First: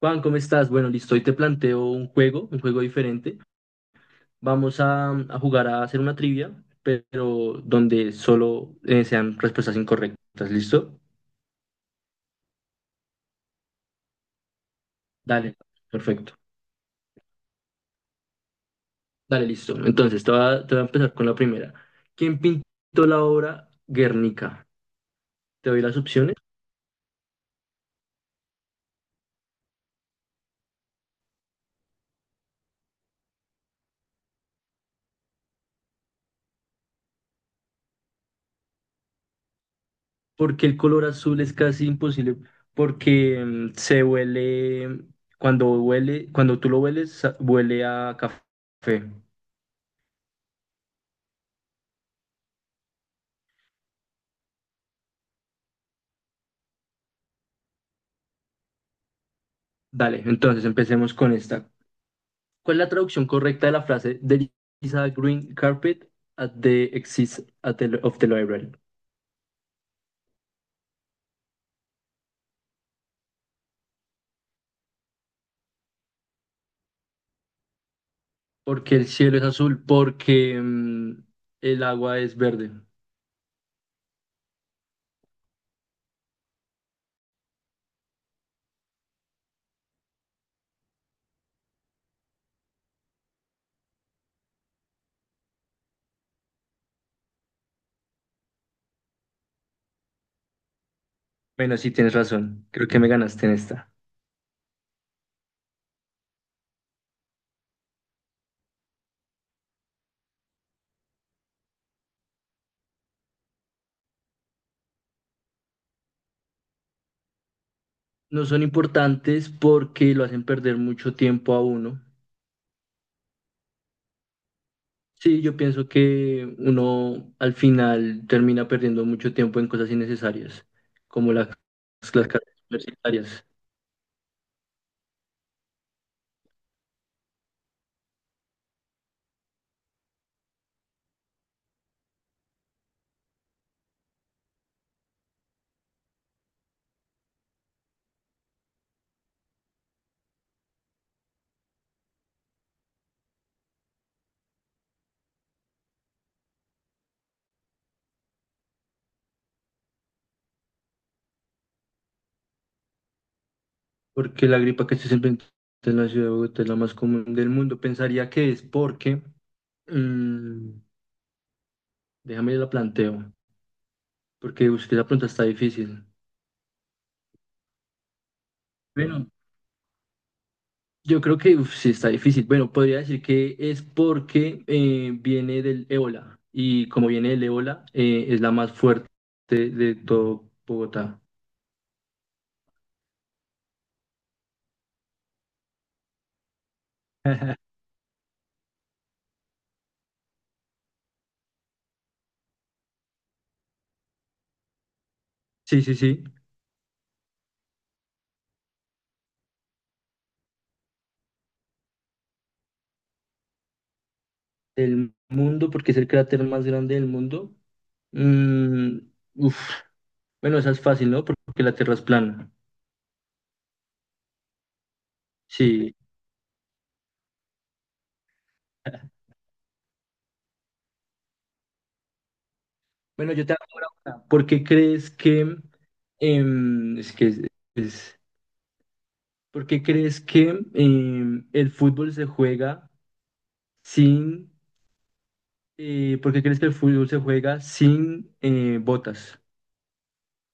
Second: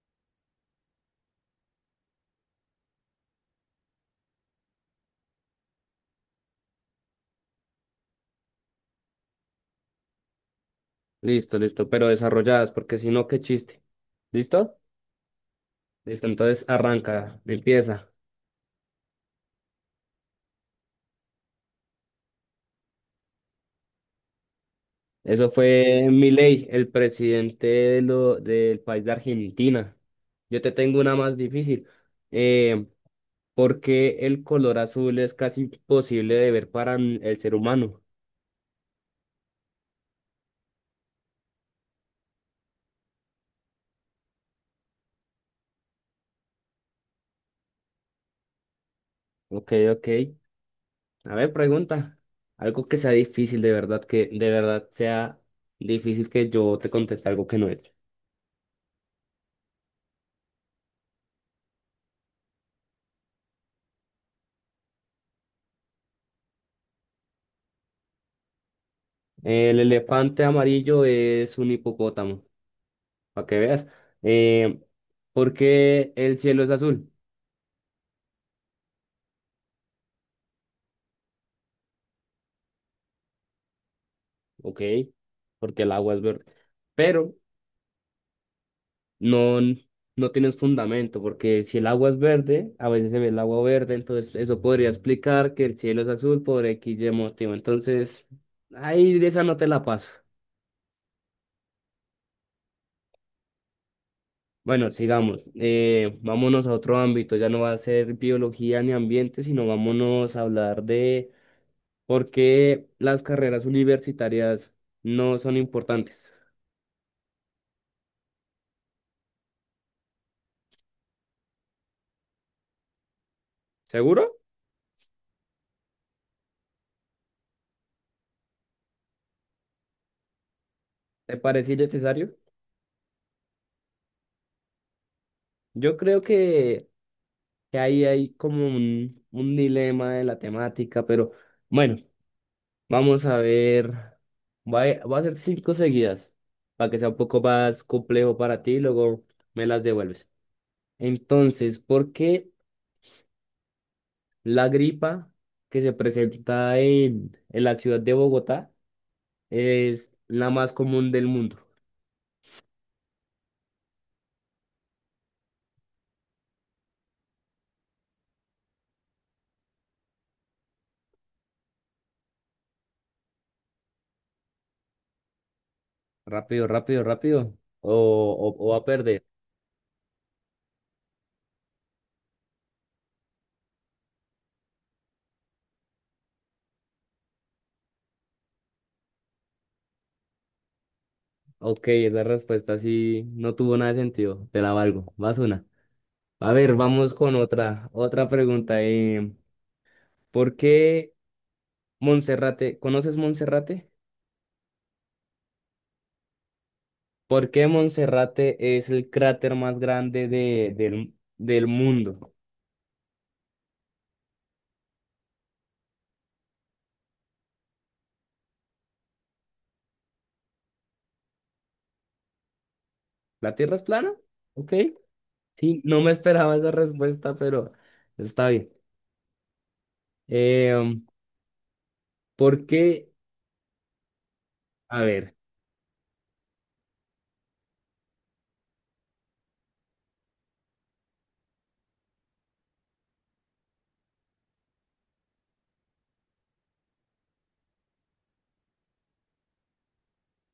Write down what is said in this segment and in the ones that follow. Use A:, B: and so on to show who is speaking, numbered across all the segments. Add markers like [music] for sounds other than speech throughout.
A: Juan, ¿cómo estás? Bueno, listo, hoy te planteo un juego diferente. Vamos a jugar a hacer una trivia, pero donde solo sean respuestas incorrectas, ¿listo?
B: Listo, listo, pero desarrolladas, porque si no, qué chiste. ¿Listo?
A: Dale,
B: Listo,
A: perfecto.
B: entonces arranca, empieza.
A: Dale, listo. Entonces, te voy a empezar con la primera. ¿Quién pintó la obra Guernica?
B: Eso
A: Te doy las
B: fue
A: opciones.
B: Milei, el presidente de lo, del país de Argentina. Yo te tengo una más difícil. Eh, ¿Por qué el color azul es casi imposible de ver para el ser humano?
A: Porque el color azul es casi imposible, porque se huele, cuando tú lo hueles, huele a café.
B: Ok, ok. A ver, pregunta. Algo que sea difícil, de verdad, que de verdad sea difícil que yo te conteste algo que no es.
A: Dale, entonces empecemos con esta. ¿Cuál es la traducción correcta de la frase There is a green carpet at the of the library?
B: El elefante amarillo es un hipopótamo. Para que veas. Eh, ¿Por qué el cielo es azul?
A: Porque el cielo es azul, porque el agua es verde.
B: Ok, porque el agua es verde. Pero no, no tienes fundamento, porque si el agua es verde, a veces se ve el agua verde, entonces eso podría explicar que el cielo es azul por X y motivo. Entonces, ahí de esa no te la paso.
A: Bueno, sí, tienes razón. Creo que me ganaste en esta.
B: Bueno, sigamos. Vámonos a otro ámbito, ya no va a ser biología ni ambiente, sino vámonos a hablar de por qué las carreras universitarias no son importantes.
A: No son importantes porque lo hacen perder mucho tiempo a uno.
B: ¿Seguro?
A: Sí, yo pienso que uno al final termina perdiendo mucho tiempo en cosas innecesarias, como
B: ¿Te parece
A: las
B: innecesario?
A: carreras universitarias.
B: Yo creo que ahí hay como un dilema de la temática, pero bueno, vamos a ver. Voy a hacer cinco seguidas para que sea un poco más complejo para ti y luego me las devuelves. Entonces, ¿por qué la gripa que se presenta en la ciudad de Bogotá es la más común del mundo?
A: Porque la gripa que se presenta en la ciudad de Bogotá es la más común del mundo. Pensaría que es porque, mm, déjame la planteo, porque usted la pregunta está difícil.
B: Rápido, rápido, rápido. O va a perder.
A: Bueno, yo creo que uf, sí está difícil. Bueno, podría decir que es porque viene del ébola y como viene del ébola, es la más fuerte de todo Bogotá.
B: Ok, esa respuesta sí no tuvo nada de sentido. Te la valgo. Vas una. A ver, vamos con otra, otra pregunta. ¿Por qué Monserrate? ¿Conoces Monserrate?
A: Sí, sí, sí.
B: ¿Por qué Monserrate es el cráter más grande de, del mundo?
A: El mundo, porque es el cráter más grande del mundo. Mm, uf. Bueno, esa es fácil, ¿no? Porque la Tierra es plana.
B: ¿La Tierra es plana? Ok. Sí,
A: Sí,
B: no me esperaba esa respuesta, pero está bien. Eh, por qué?
A: bueno, yo te hago ahora una. ¿Por qué
B: A
A: crees
B: ver.
A: que, em, es que es- ¿Por qué crees que el fútbol se juega sin, ¿por qué crees que el fútbol se juega sin botas?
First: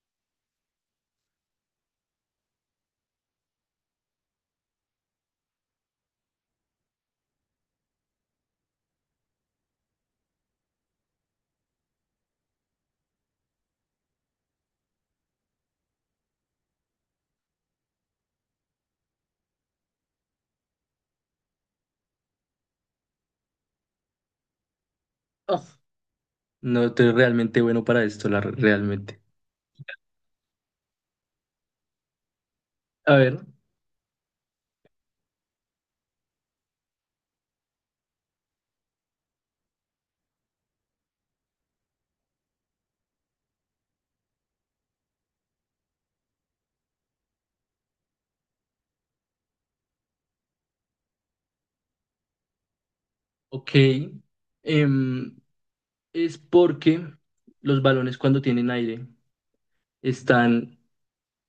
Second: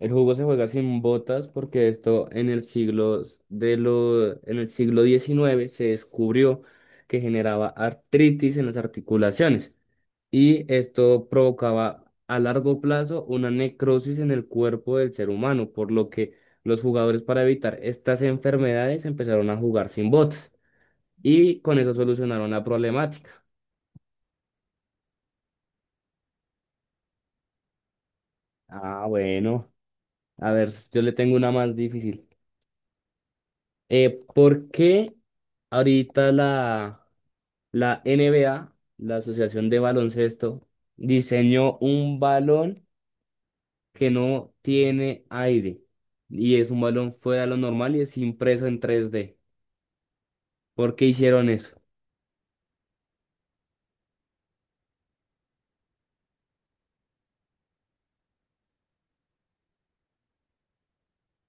B: El juego se juega sin botas porque esto en el siglo s- de lo, en el siglo XIX se descubrió que generaba artritis en las articulaciones y esto provocaba a largo plazo una necrosis en el cuerpo del ser humano, por lo que los jugadores para evitar estas enfermedades empezaron a jugar sin botas y con eso solucionaron la problemática.
A: Oh, no estoy realmente bueno para esto, la,
B: Ah,
A: realmente.
B: bueno, a ver, yo le tengo una más difícil.
A: A ver,
B: ¿Por qué ahorita la NBA, la Asociación de Baloncesto, diseñó un balón que no tiene aire y es un balón fuera de lo normal y es impreso en tres d. ¿Por qué hicieron eso?
A: ok. em, es porque los balones cuando tienen aire están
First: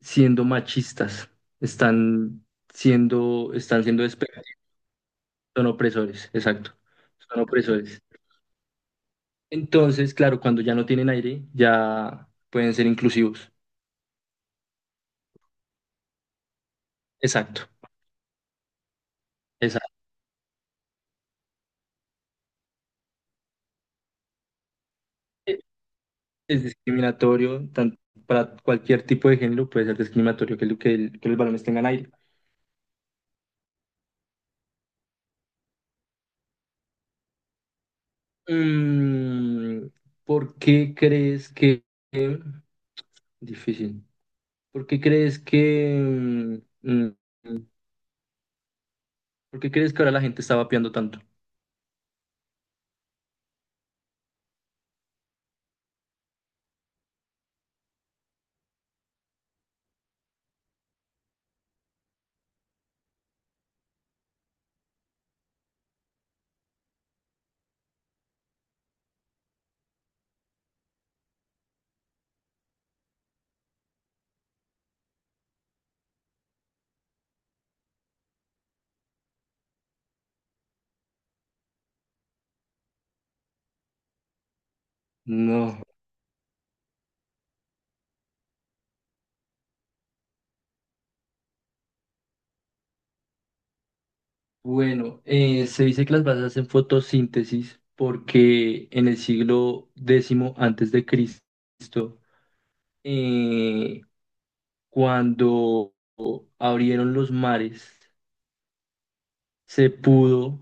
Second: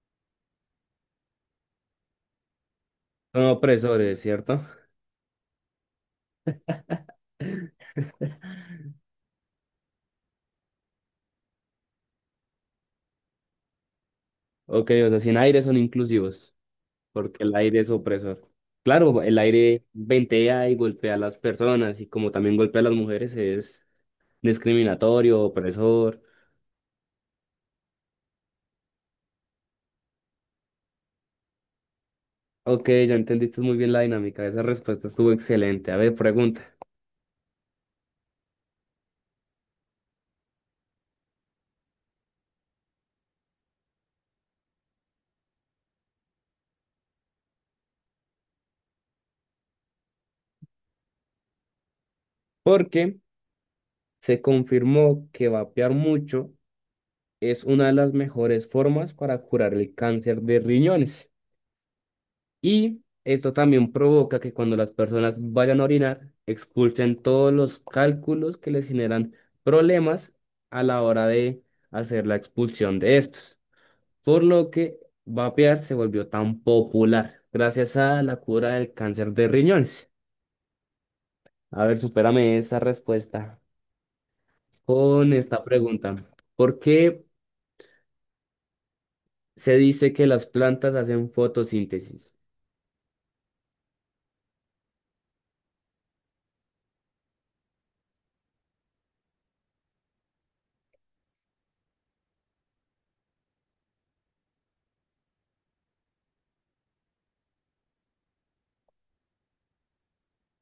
A: siendo machistas, están
B: Son
A: están siendo...
B: opresores, ¿cierto?
A: Son opresores, exacto. Son opresores.
B: [laughs]
A: Entonces, claro, cuando ya no tienen aire, ya pueden ser inclusivos.
B: Ok, o sea, sin aire son inclusivos, porque el
A: Exacto.
B: aire es opresor. Claro, el aire
A: Exacto.
B: ventea y golpea a las personas y como también golpea a las mujeres es discriminatorio, opresor.
A: Es discriminatorio, tanto para cualquier tipo de género puede ser discriminatorio que, lo- que, el- que los balones tengan aire.
B: Ok, ya entendiste muy bien la dinámica, esa respuesta estuvo excelente. A ver,
A: Mm, ¿por qué crees que... Difícil. ¿Por qué crees que... mm, mm, ¿Por qué crees que ahora la gente está vapeando tanto?
B: porque se confirmó que vapear mucho es una de las mejores formas para curar el cáncer de riñones. Y esto también provoca que cuando las personas vayan a orinar, expulsen todos los cálculos que les generan problemas a la hora de hacer la expulsión de estos. Por lo que vapear se volvió tan popular gracias a la cura del cáncer de riñones. A ver, supérame esa respuesta con esta
A: No.
B: pregunta. ¿Por qué se dice que las plantas hacen fotosíntesis?
A: Bueno, se dice que las bases hacen fotosíntesis porque en el siglo décimo antes de Cristo, eh, cuando abrieron los mares, se pudo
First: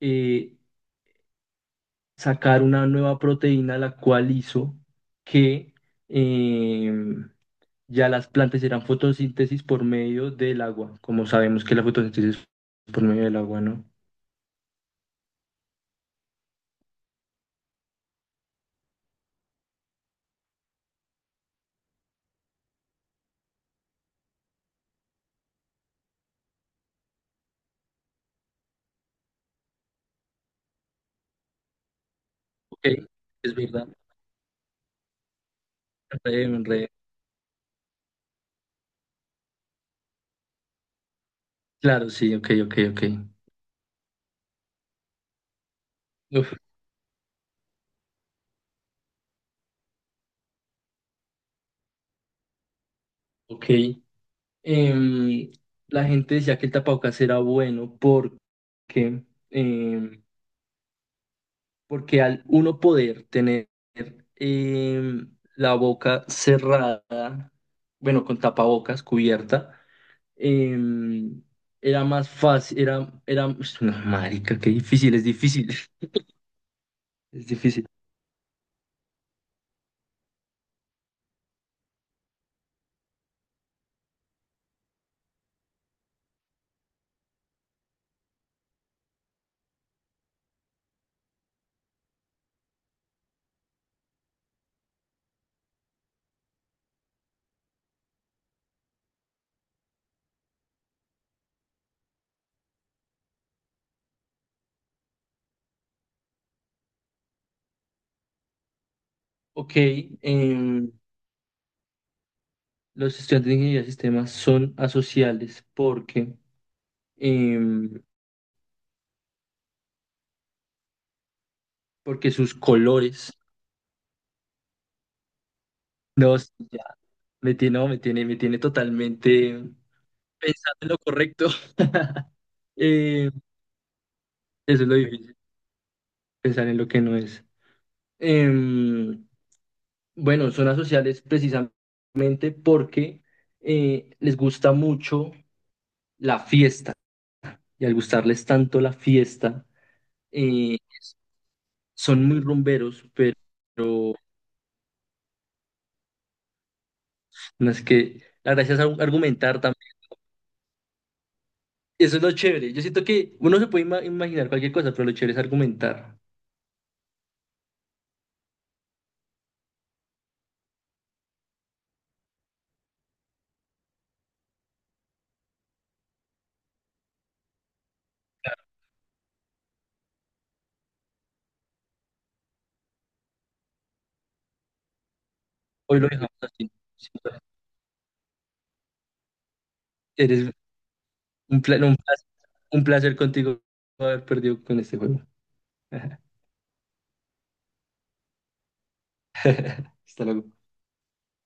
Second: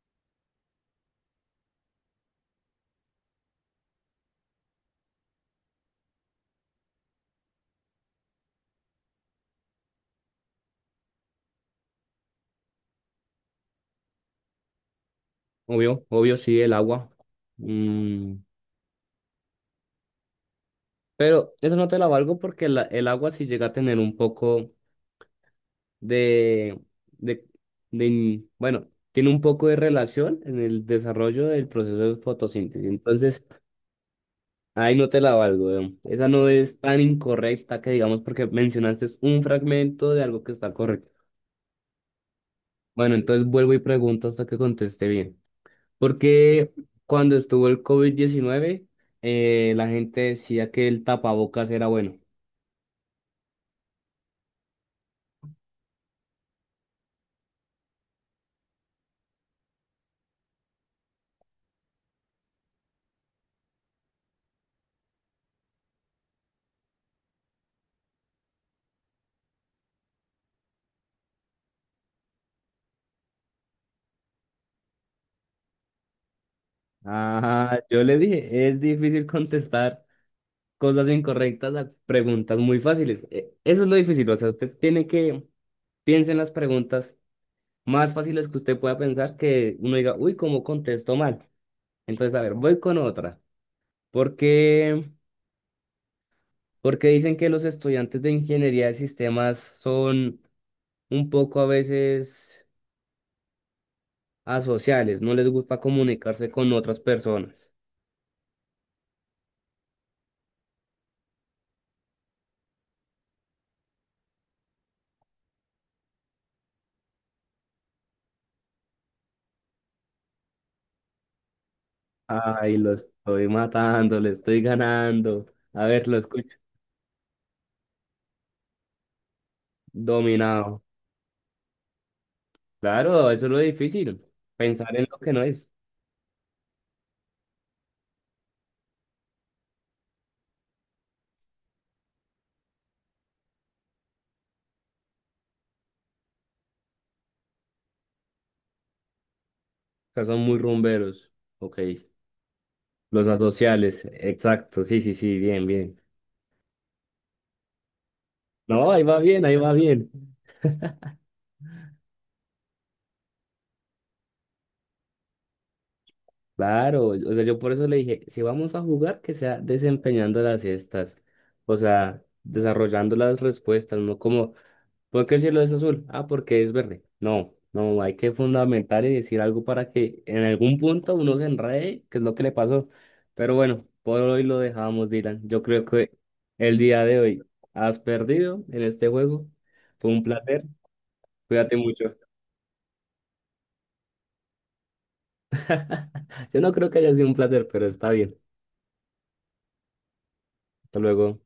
A: eh, sacar una nueva proteína, la cual hizo que eh, ya las plantas eran fotosíntesis por medio del agua, como sabemos que la fotosíntesis es por medio del agua, ¿no?
B: Obvio, obvio, sí, el agua. Mm, pero eso no te la valgo porque el agua sí llega a tener un poco de, de, de bueno, tiene un poco de relación en el desarrollo del proceso de
A: Ok,
B: fotosíntesis. Entonces,
A: es verdad.
B: ahí no te la valgo, weón. Esa no es
A: Re,
B: tan incorrecta que digamos porque mencionaste un fragmento de algo que está correcto.
A: claro, sí, ok, ok, ok.
B: Bueno, entonces vuelvo y pregunto hasta que conteste bien.
A: Uf,
B: Porque cuando estuvo el covid 19 la gente decía que el tapabocas era bueno.
A: ok. Em, la gente decía que el tapabocas era bueno porque, em, porque al uno poder tener la boca cerrada, bueno, con tapabocas cubierta, em, era más fácil, era, ush, no, marica, qué difícil, es difícil, [laughs] es
B: Ah,
A: difícil.
B: yo le dije, es difícil [laughs] contestar cosas incorrectas a preguntas muy fáciles. Eso es lo difícil, o sea, usted tiene que piense en las preguntas más fáciles que usted pueda pensar que uno diga, uy, ¿cómo contesto mal? Entonces, a ver, voy con otra. ¿Por qué? Porque dicen que los estudiantes de ingeniería de sistemas son un poco a veces asociales, no les gusta comunicarse con otras personas.
A: Ok, em, los estudiantes de ingeniería de sistemas son asociales porque... em, porque sus
B: Ay, lo
A: colores,
B: estoy matando, le estoy ganando. A ver, lo
A: no, sí,
B: escucho.
A: ya, me tiene, no, me tiene totalmente pensando
B: Dominado.
A: en lo correcto. [laughs] Eh,
B: Claro, eso es lo difícil.
A: eso es
B: Pensar
A: lo
B: en lo que
A: difícil,
B: no es.
A: pensar en lo que no es. Em, bueno, zonas sociales precisamente porque les gusta mucho la fiesta y al gustarles tanto la fiesta,
B: O sea, son muy
A: eh,
B: rumberos. Ok.
A: son muy rumberos,
B: Los
A: pero
B: asociales.
A: no,
B: Exacto. Sí, sí, sí. Bien, bien.
A: es que la gracia es
B: No, ahí va bien, ahí
A: argumentar.
B: va bien.
A: Eso es lo chévere. Yo siento que uno se puede imaginar cualquier cosa, pero lo chévere es argumentar.
B: Claro. O sea, yo por eso le dije, si vamos a jugar, que sea desempeñando las cestas. O sea, desarrollando las respuestas, no como ¿por qué el cielo es azul? Ah, porque es verde. No, no, hay que fundamentar y decir algo para que en algún punto uno se enrede, que es lo que le pasó. Pero bueno, por hoy lo dejamos, Dylan. Yo creo
A: Hoy lo
B: que
A: dejamos así.
B: el día de hoy has perdido en este juego. Fue un
A: Eres
B: placer.
A: un
B: Cuídate
A: no,
B: mucho.
A: un placer contigo haber perdido con este juego.
B: [laughs] Yo no creo que haya sido un placer, pero está bien.
A: [laughs] Hasta luego.
B: Hasta luego.